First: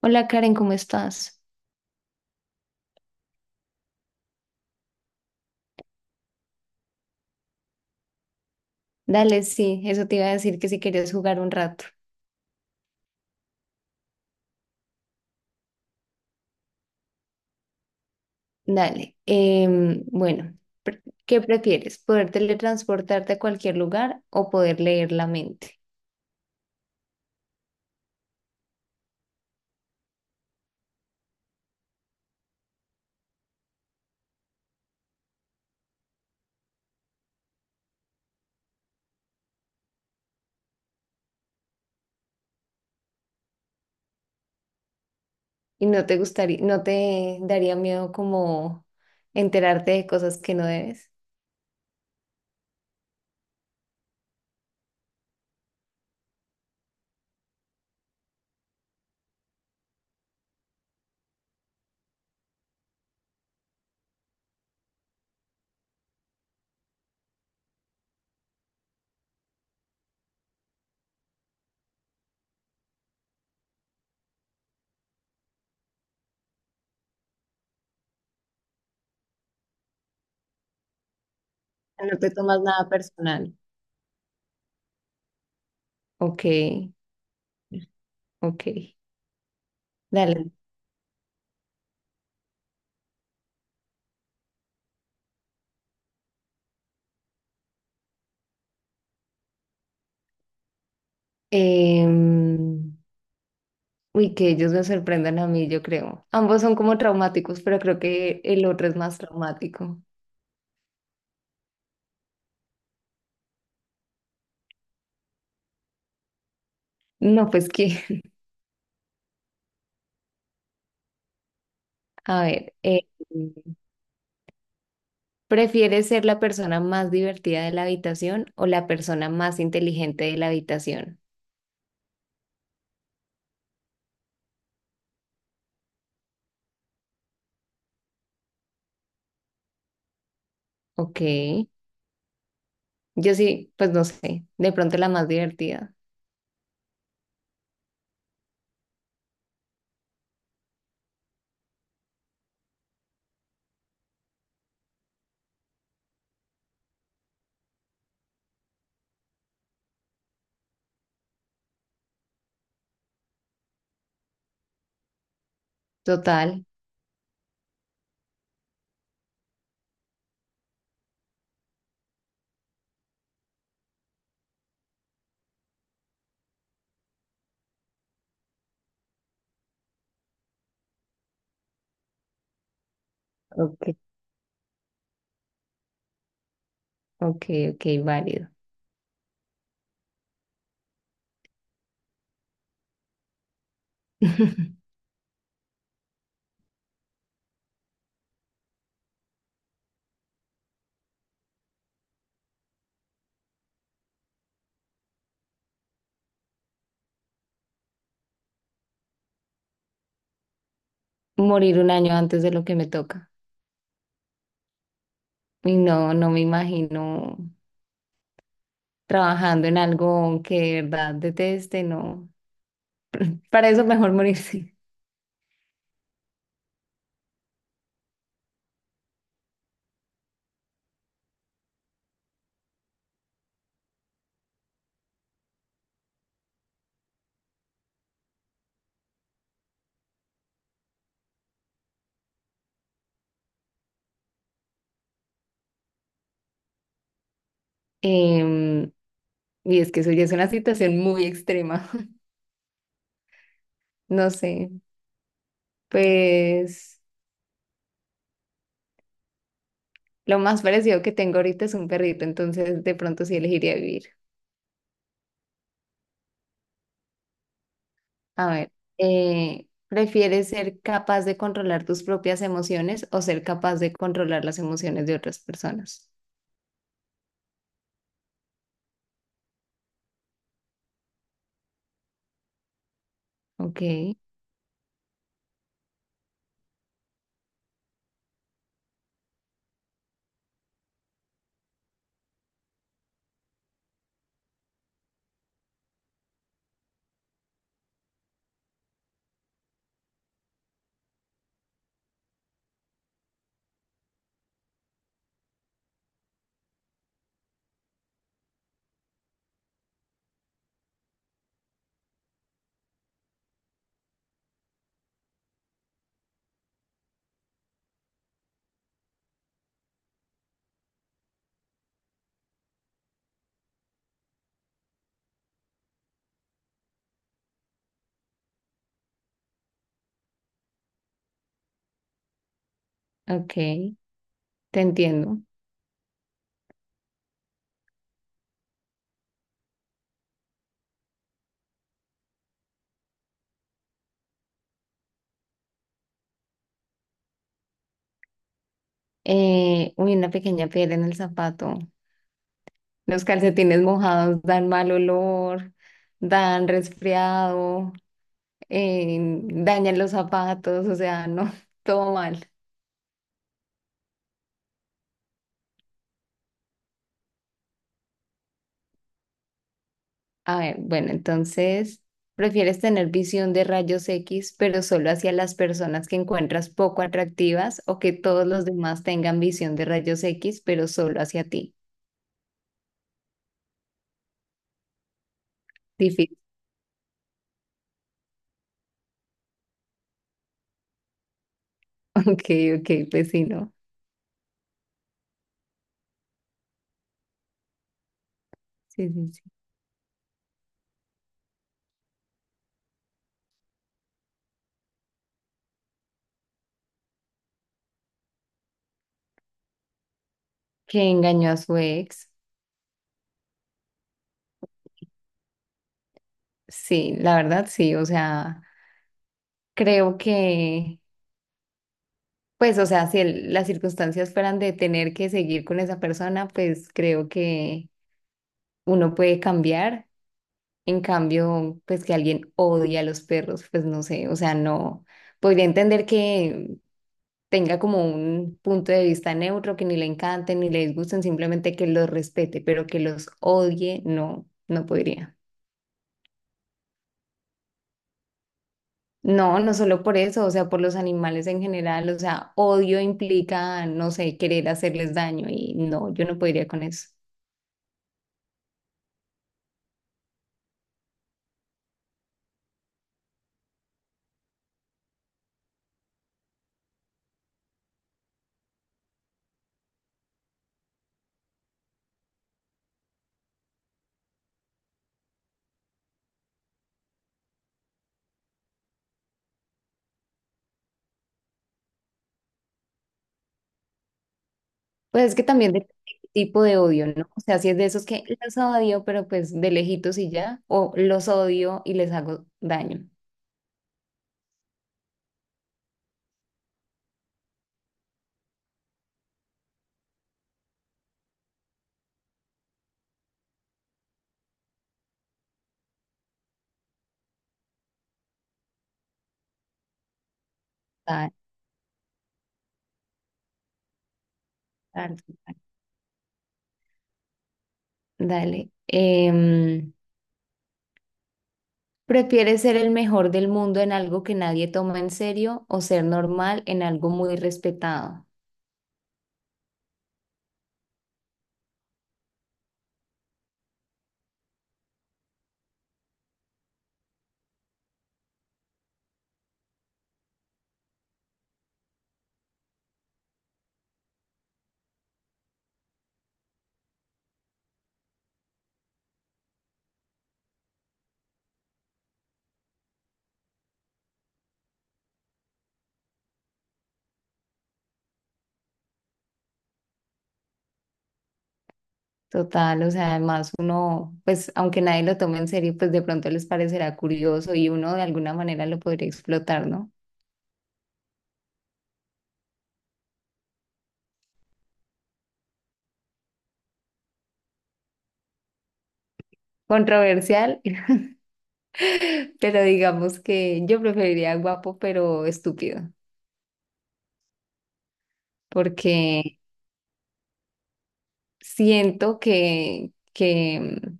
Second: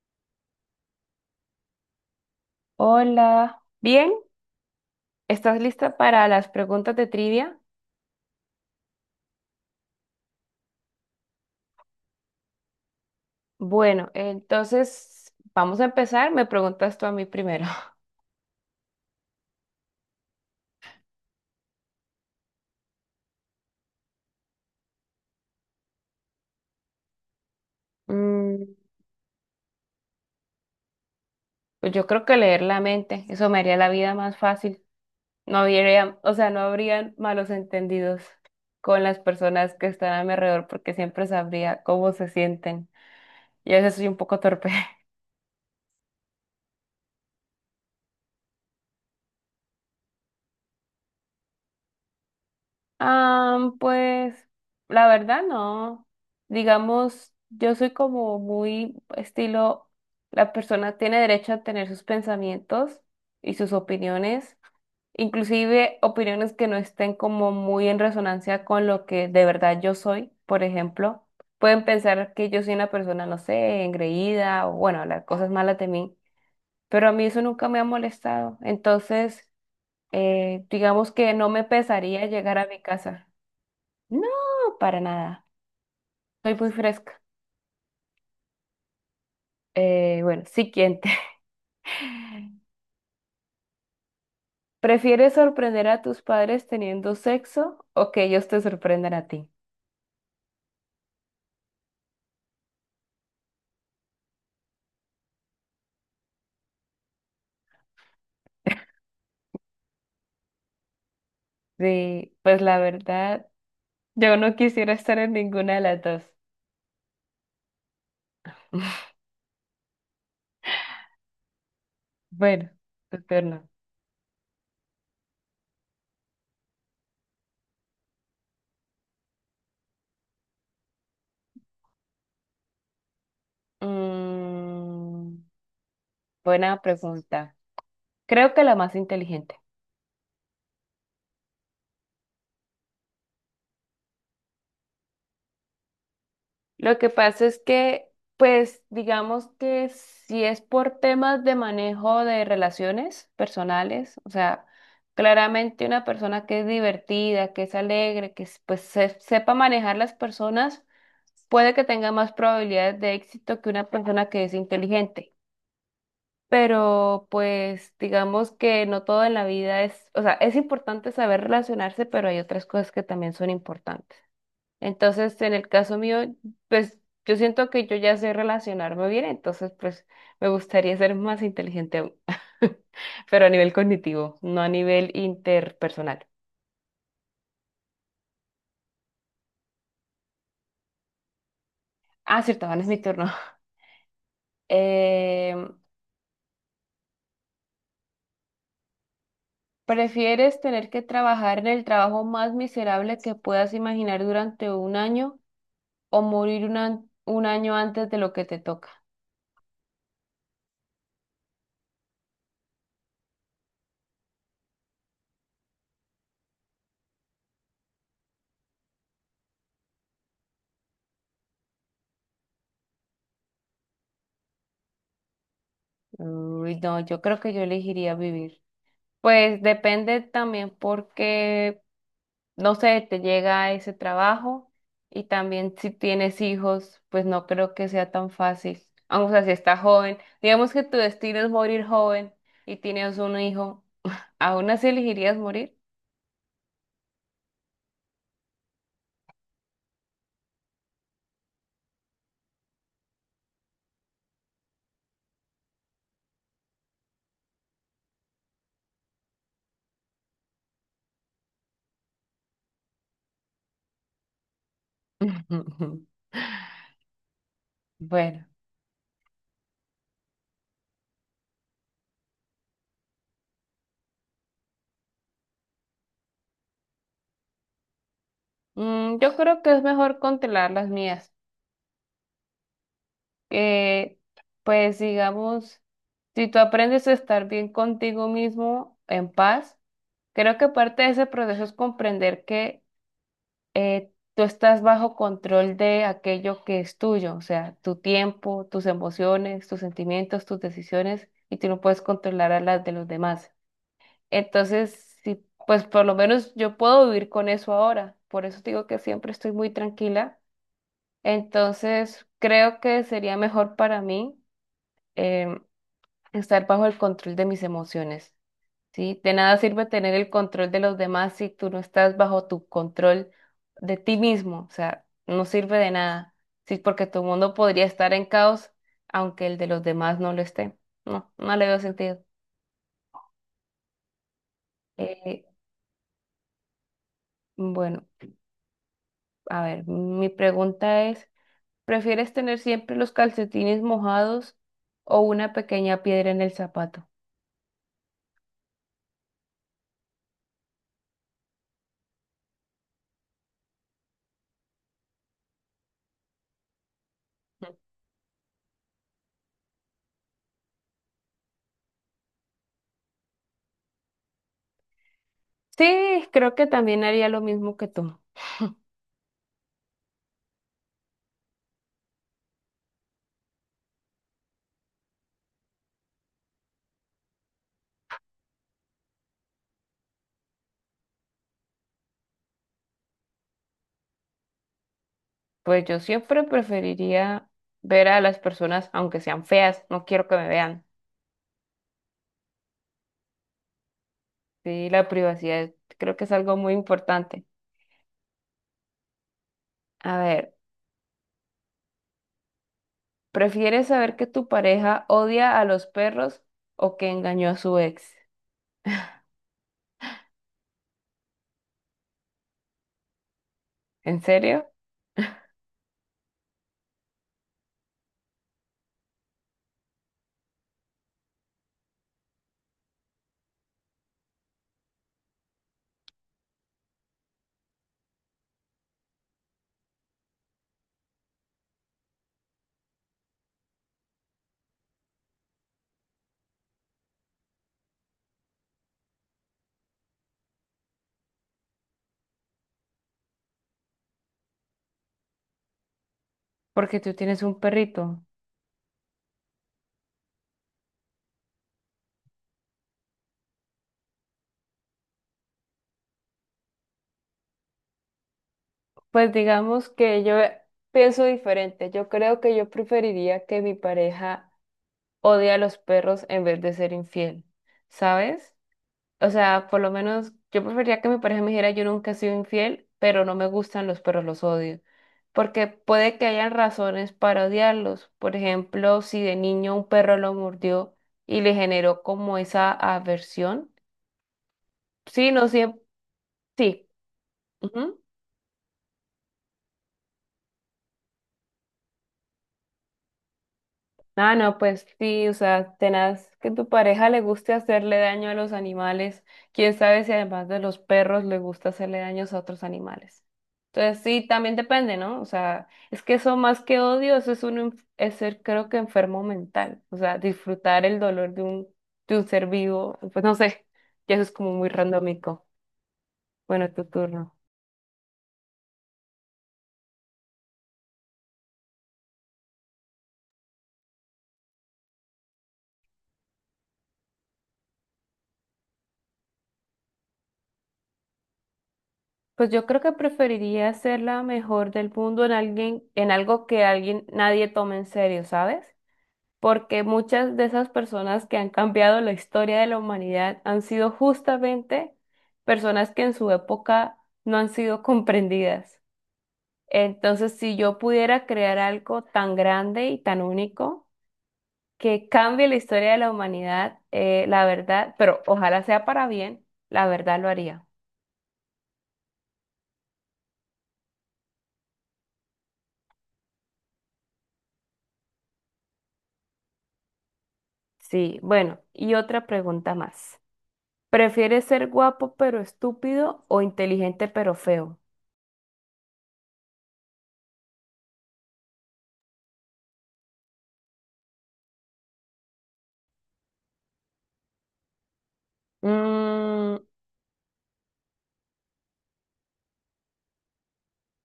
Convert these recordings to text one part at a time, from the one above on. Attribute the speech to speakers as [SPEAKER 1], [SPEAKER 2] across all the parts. [SPEAKER 1] Hola Karen, ¿cómo estás?
[SPEAKER 2] Hola, bien, ¿estás lista para las preguntas de trivia?
[SPEAKER 1] Dale, sí, eso te iba a decir que si querías jugar un rato.
[SPEAKER 2] Bueno, entonces vamos a empezar. Me preguntas tú a mí primero.
[SPEAKER 1] Dale. Bueno, ¿qué prefieres? ¿Poder teletransportarte a cualquier lugar o poder leer la mente?
[SPEAKER 2] Mm, pues yo creo que leer la mente, eso me haría la vida más fácil. No habría, o sea, no habrían malos entendidos con las personas que están a mi alrededor porque siempre sabría cómo se sienten. Y a veces soy un poco torpe.
[SPEAKER 1] ¿Y no te gustaría, no te daría miedo como enterarte de cosas que no debes?
[SPEAKER 2] Ah, pues la verdad no. Digamos, yo soy como muy estilo, la persona tiene derecho a tener sus pensamientos y sus opiniones, inclusive opiniones que no estén como muy en resonancia con lo que de verdad yo soy, por ejemplo. Pueden pensar que yo soy una persona, no sé, engreída o bueno, las cosas malas de mí, pero a mí eso nunca me ha molestado. Entonces, digamos que no me
[SPEAKER 1] No
[SPEAKER 2] pesaría
[SPEAKER 1] te
[SPEAKER 2] llegar
[SPEAKER 1] tomas
[SPEAKER 2] a mi
[SPEAKER 1] nada
[SPEAKER 2] casa.
[SPEAKER 1] personal.
[SPEAKER 2] No, para nada.
[SPEAKER 1] Ok,
[SPEAKER 2] Soy muy fresca.
[SPEAKER 1] ok.
[SPEAKER 2] Bueno,
[SPEAKER 1] Dale.
[SPEAKER 2] siguiente. ¿Prefieres sorprender a tus padres teniendo sexo o que ellos te sorprendan a ti?
[SPEAKER 1] Em, Uy, que ellos me sorprendan a mí, yo creo. Ambos son como traumáticos, pero creo que el otro es más traumático.
[SPEAKER 2] Sí, pues la verdad, yo no quisiera estar en ninguna de las dos.
[SPEAKER 1] No, pues que, a
[SPEAKER 2] Bueno,
[SPEAKER 1] ver,
[SPEAKER 2] tu turno.
[SPEAKER 1] ¿prefieres ser la persona más divertida de la habitación o la persona más inteligente de la habitación?
[SPEAKER 2] Mm, buena pregunta. Creo que la más inteligente.
[SPEAKER 1] Ok, yo sí, pues no sé, de pronto la más divertida.
[SPEAKER 2] Lo que pasa es que, pues, digamos que si es por temas de manejo de relaciones personales, o sea, claramente una persona que es divertida, que es alegre, pues sepa manejar las personas, puede que tenga más probabilidades de éxito que una persona que es inteligente.
[SPEAKER 1] Total,
[SPEAKER 2] Pero pues digamos que no todo en la vida es, o sea, es importante saber relacionarse, pero hay otras cosas que también son importantes. Entonces, en el caso mío, pues yo siento que yo ya sé relacionarme bien, entonces pues me gustaría ser más inteligente aún, pero a nivel
[SPEAKER 1] ok,
[SPEAKER 2] cognitivo, no a nivel interpersonal.
[SPEAKER 1] ok, ok, válido.
[SPEAKER 2] Ah, cierto, ahora es mi turno. Eh, ¿prefieres tener que trabajar en el trabajo más miserable que puedas imaginar durante un año o morir un año antes de lo que te toca?
[SPEAKER 1] Morir un año antes de lo que me toca. Y no, no me imagino trabajando en algo que de verdad deteste, no. Para eso mejor morirse.
[SPEAKER 2] Uy, no, yo creo que yo elegiría vivir. Pues depende también porque no sé, te llega ese trabajo y también si tienes hijos, pues no creo que sea tan fácil. Aunque, o sea, si estás joven, digamos que tu destino es morir joven y tienes un hijo, ¿aún así elegirías morir?
[SPEAKER 1] Em, y es que eso ya es una situación muy extrema. No sé, pues lo más parecido que tengo ahorita es un perrito, entonces de pronto sí elegiría vivir.
[SPEAKER 2] Bueno,
[SPEAKER 1] A ver, ¿prefieres ser capaz de controlar tus propias emociones o ser capaz de controlar las emociones de otras personas?
[SPEAKER 2] yo creo que es mejor controlar las mías.
[SPEAKER 1] Ok,
[SPEAKER 2] Eh, pues digamos, si tú aprendes a estar bien contigo mismo, en paz, creo que parte de ese proceso es comprender que tú estás bajo control de aquello que es tuyo, o sea, tu tiempo, tus emociones, tus sentimientos, tus decisiones, y tú no puedes controlar a las de los demás. Entonces, sí, pues por lo menos yo puedo vivir con eso ahora. Por eso te digo que siempre estoy muy tranquila. Entonces, creo que sería mejor para mí em, estar bajo el control de mis emociones. ¿Sí? De nada sirve tener el control de los demás si tú no estás bajo tu control de ti mismo, o sea, no sirve de nada, ¿sí? Porque tu mundo podría estar en caos aunque el de los demás no lo esté. No, no le veo sentido.
[SPEAKER 1] ok, te entiendo.
[SPEAKER 2] Eh, bueno, a ver, mi pregunta es, ¿prefieres tener siempre los calcetines mojados o una pequeña piedra en el zapato?
[SPEAKER 1] Uy, una pequeña piedra en el zapato. Los calcetines mojados dan mal olor, dan resfriado, eh, dañan los zapatos, o sea, no, todo mal.
[SPEAKER 2] Sí, creo que también haría lo mismo que tú.
[SPEAKER 1] A ver, bueno, entonces, ¿prefieres tener visión de rayos X, pero solo hacia las personas que encuentras poco atractivas o que todos los demás tengan visión de rayos X, pero solo hacia ti?
[SPEAKER 2] Pues yo
[SPEAKER 1] Difícil.
[SPEAKER 2] siempre preferiría ver a las personas, aunque sean feas, no quiero que me vean.
[SPEAKER 1] Ok, ok, pues sí, ¿no?
[SPEAKER 2] Sí, la privacidad creo que es algo muy importante.
[SPEAKER 1] Sí, sí, sí.
[SPEAKER 2] A ver, ¿prefieres saber que tu pareja odia a los perros o que engañó a su ex?
[SPEAKER 1] Que engañó a su ex.
[SPEAKER 2] ¿En serio?
[SPEAKER 1] Sí, la verdad, sí, o sea, creo que, pues, o sea, si el- las circunstancias fueran de tener que seguir con esa persona, pues creo que uno puede cambiar. En cambio, pues que alguien odie a los perros, pues no sé, o sea, no podría entender que tenga como un punto de vista neutro, que ni le encanten ni le disgusten, simplemente que los respete, pero que los odie, no, no podría.
[SPEAKER 2] Porque tú tienes un perrito.
[SPEAKER 1] No, no solo por eso, o sea, por los animales en general, o sea, odio implica, no sé, querer hacerles daño y no, yo no podría con eso.
[SPEAKER 2] Pues digamos que yo pienso diferente. Yo creo que yo preferiría que mi pareja odie a los perros en vez de ser infiel, ¿sabes? O sea, por lo menos yo preferiría que mi pareja me dijera yo nunca he sido infiel, pero no me gustan los perros, los odio. Porque puede que hayan razones para odiarlos. Por ejemplo, si de niño un perro lo mordió y le generó como esa aversión.
[SPEAKER 1] Pues
[SPEAKER 2] Sí,
[SPEAKER 1] es que
[SPEAKER 2] no
[SPEAKER 1] también
[SPEAKER 2] siempre.
[SPEAKER 1] depende de qué tipo de
[SPEAKER 2] Sí.
[SPEAKER 1] odio, ¿no? O sea, si es de esos que los odio, pero pues de lejitos y ya, o los odio y les hago daño.
[SPEAKER 2] Ah, no, pues sí, o sea, tenaz que tu pareja le guste hacerle daño a los animales. Quién sabe si además de los perros le gusta hacerle daños a otros animales. Entonces sí, también depende, ¿no? O sea, es que eso más que odio, eso es un, es ser creo que enfermo mental. O sea, disfrutar el
[SPEAKER 1] Da-
[SPEAKER 2] dolor de un ser vivo, pues no sé, ya eso es como muy
[SPEAKER 1] Dale.
[SPEAKER 2] randómico. Bueno, tu turno.
[SPEAKER 1] Dale. ¿Prefieres ser el mejor del mundo en algo que nadie toma en serio o ser normal en algo muy respetado?
[SPEAKER 2] Pues yo creo que preferiría ser la mejor del mundo en alguien, en algo que alguien, nadie tome en serio, ¿sabes? Porque muchas de esas personas que han cambiado la historia de la humanidad han sido justamente personas que en su época no han sido comprendidas. Entonces, si yo pudiera crear algo tan grande y tan único que cambie la historia de la humanidad, la verdad, pero ojalá sea para bien, la verdad lo haría.
[SPEAKER 1] Total, o sea, además uno, pues aunque nadie lo tome en serio, pues de pronto les parecerá curioso y uno de alguna manera lo podría explotar, ¿no?
[SPEAKER 2] Sí, bueno, y otra pregunta más. ¿Prefieres ser guapo pero estúpido o inteligente pero feo?
[SPEAKER 1] Controversial. Pero digamos que yo preferiría guapo pero estúpido, porque
[SPEAKER 2] Mm,
[SPEAKER 1] siento que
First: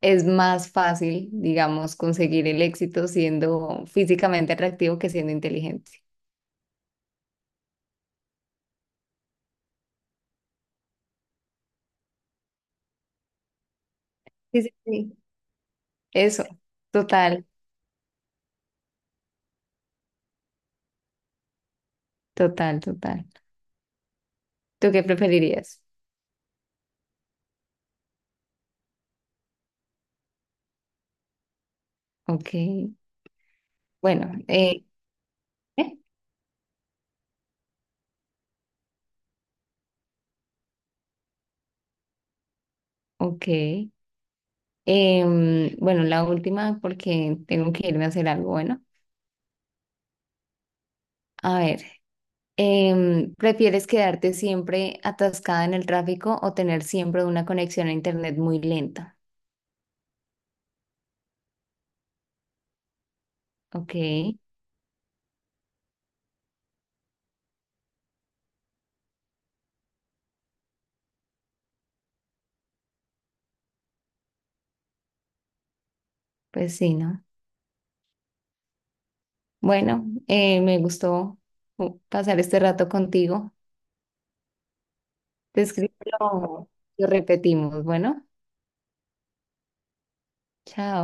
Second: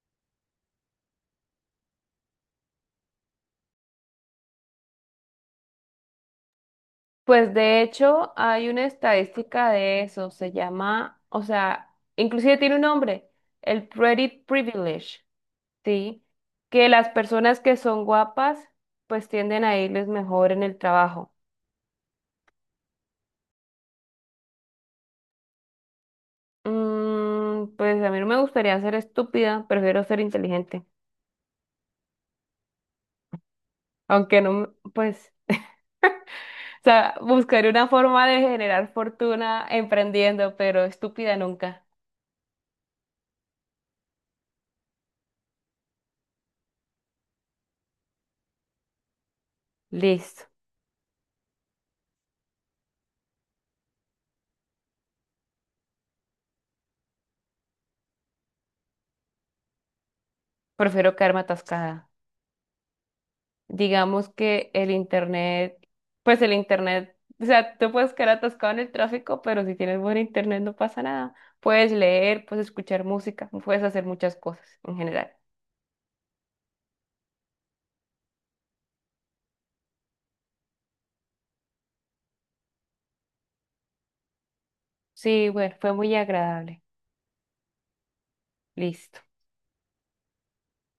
[SPEAKER 1] es más fácil, digamos, conseguir el éxito siendo físicamente atractivo que siendo inteligente.
[SPEAKER 2] pues de hecho hay una estadística de eso, se llama, o sea, inclusive tiene un nombre, el pretty
[SPEAKER 1] Sí, sí, sí.
[SPEAKER 2] privilege, ¿sí?
[SPEAKER 1] Eso,
[SPEAKER 2] Que las
[SPEAKER 1] total,
[SPEAKER 2] personas que son guapas pues tienden a irles mejor en el trabajo.
[SPEAKER 1] total, total. ¿Tú qué preferirías?
[SPEAKER 2] Mm, pues a mí no me gustaría ser estúpida, prefiero ser inteligente,
[SPEAKER 1] Ok, bueno,
[SPEAKER 2] aunque no, me- pues,
[SPEAKER 1] ¿eh?
[SPEAKER 2] o sea, buscaré una forma de generar fortuna emprendiendo, pero estúpida nunca.
[SPEAKER 1] Ok. Bueno, la última porque tengo que irme a hacer algo, bueno.
[SPEAKER 2] Listo,
[SPEAKER 1] A ver. ¿Prefieres quedarte siempre atascada en el tráfico o tener siempre una conexión a internet muy lenta?
[SPEAKER 2] prefiero quedarme atascada.
[SPEAKER 1] Ok,
[SPEAKER 2] Digamos que el internet, pues el internet, o sea, tú puedes quedar atascado en el tráfico, pero si tienes buen internet no pasa nada. Puedes leer, puedes escuchar música, puedes hacer muchas cosas en general.
[SPEAKER 1] pues sí, ¿no? Bueno, me gustó pasar este rato contigo.
[SPEAKER 2] Sí,
[SPEAKER 1] Te
[SPEAKER 2] bueno,
[SPEAKER 1] escribo,
[SPEAKER 2] fue muy
[SPEAKER 1] lo
[SPEAKER 2] agradable.
[SPEAKER 1] lo repetimos. Bueno,
[SPEAKER 2] Listo.
[SPEAKER 1] chao.